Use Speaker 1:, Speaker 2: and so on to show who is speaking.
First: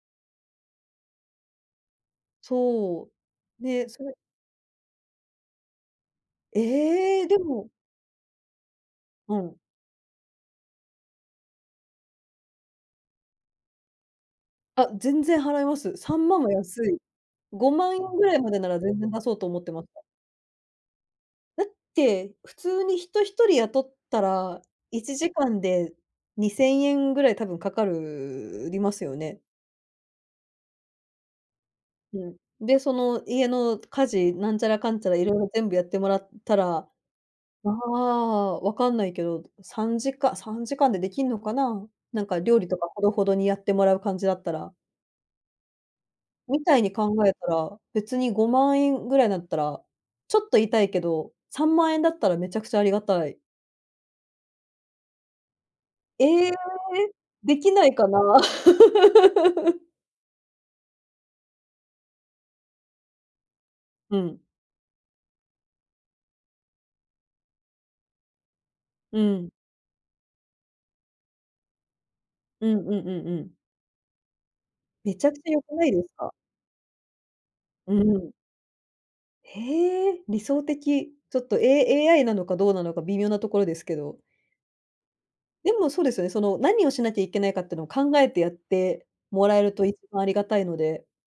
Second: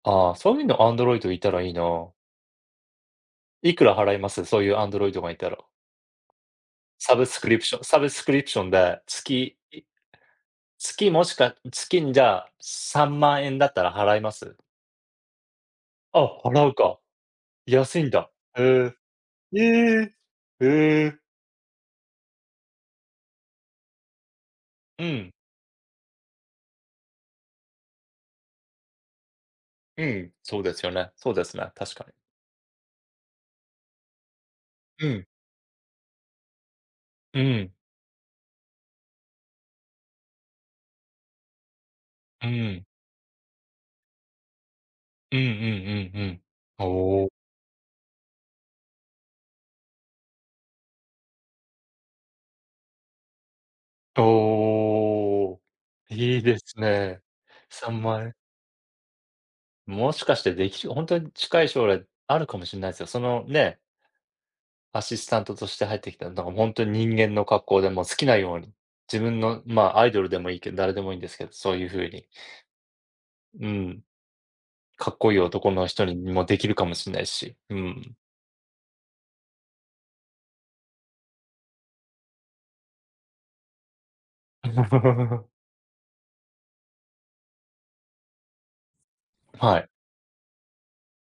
Speaker 1: ああ、そういうのアンドロイドいたらいいな。
Speaker 2: そう、
Speaker 1: いく
Speaker 2: で、
Speaker 1: ら
Speaker 2: そ
Speaker 1: 払
Speaker 2: れ
Speaker 1: います？そういうアンドロイドがいたら。サブ
Speaker 2: え、で
Speaker 1: スクリプ
Speaker 2: も
Speaker 1: ションサブスクリプションで、
Speaker 2: うん。
Speaker 1: 月、い月もしくは月にじゃあ、3万円だったら払います？
Speaker 2: あ、全然払います。さ
Speaker 1: あ、
Speaker 2: んまんは
Speaker 1: 払う
Speaker 2: 安い。
Speaker 1: か。
Speaker 2: ごまんえ
Speaker 1: 安
Speaker 2: ん
Speaker 1: いん
Speaker 2: ぐ
Speaker 1: だ。
Speaker 2: らいまで
Speaker 1: へ
Speaker 2: なら
Speaker 1: え、
Speaker 2: 全然出そうと思っ
Speaker 1: え
Speaker 2: てまった。
Speaker 1: え、へえ。
Speaker 2: だって、普通に人1人雇ったら
Speaker 1: う
Speaker 2: いち
Speaker 1: ん。
Speaker 2: じかんで2000円ぐらい多分かかるりますよね？
Speaker 1: うん、そうですよね、そうですね、確かに。
Speaker 2: うん、で、その家の家事なんちゃらかん
Speaker 1: う
Speaker 2: ちゃら
Speaker 1: ん。
Speaker 2: 色々全部やってもらったら、
Speaker 1: う
Speaker 2: あ
Speaker 1: ん。
Speaker 2: あ、わかんないけど、さんじか3時間でできんのかな？なんか
Speaker 1: う
Speaker 2: 料理と
Speaker 1: ん。
Speaker 2: かほどほどにやってもらう感じだったら。
Speaker 1: うんうんうんうん。
Speaker 2: みたいに考
Speaker 1: ほお。
Speaker 2: えたら、別に50000円ぐらいだったら、ちょっと痛いけど、30000円だったらめちゃくちゃありがたい。
Speaker 1: と、おお、いい
Speaker 2: ええ、
Speaker 1: ですね。
Speaker 2: できな
Speaker 1: さ
Speaker 2: い
Speaker 1: ん
Speaker 2: か
Speaker 1: ま
Speaker 2: な？
Speaker 1: んえん？もしかしてできしほんとに近い将来あるかもしんないすよ。その、ね
Speaker 2: うん。
Speaker 1: アシスタントとして入ってきたら、だからほんとに人間の格好でもう好きなように、
Speaker 2: う
Speaker 1: 自分
Speaker 2: ん。
Speaker 1: の、まあ、アイドルでもいいけん、誰でもいいんですけど、そういう風に。
Speaker 2: うんうんうんうん。
Speaker 1: うん。か
Speaker 2: め
Speaker 1: っ
Speaker 2: ち
Speaker 1: こ
Speaker 2: ゃ
Speaker 1: い
Speaker 2: く
Speaker 1: い
Speaker 2: ちゃ良
Speaker 1: 男
Speaker 2: くな
Speaker 1: の
Speaker 2: いで
Speaker 1: 人
Speaker 2: す
Speaker 1: に
Speaker 2: か？
Speaker 1: もできるかもしんないし。う
Speaker 2: う
Speaker 1: ん。
Speaker 2: ん。へえ、理想的。ちょっと、A AI なのかどうなのか微妙なところですけど。でもそうですよね、その何をしなきゃいけないかってのを考えてやってもら
Speaker 1: ん、
Speaker 2: える
Speaker 1: は
Speaker 2: と
Speaker 1: い。
Speaker 2: いつもありがたいので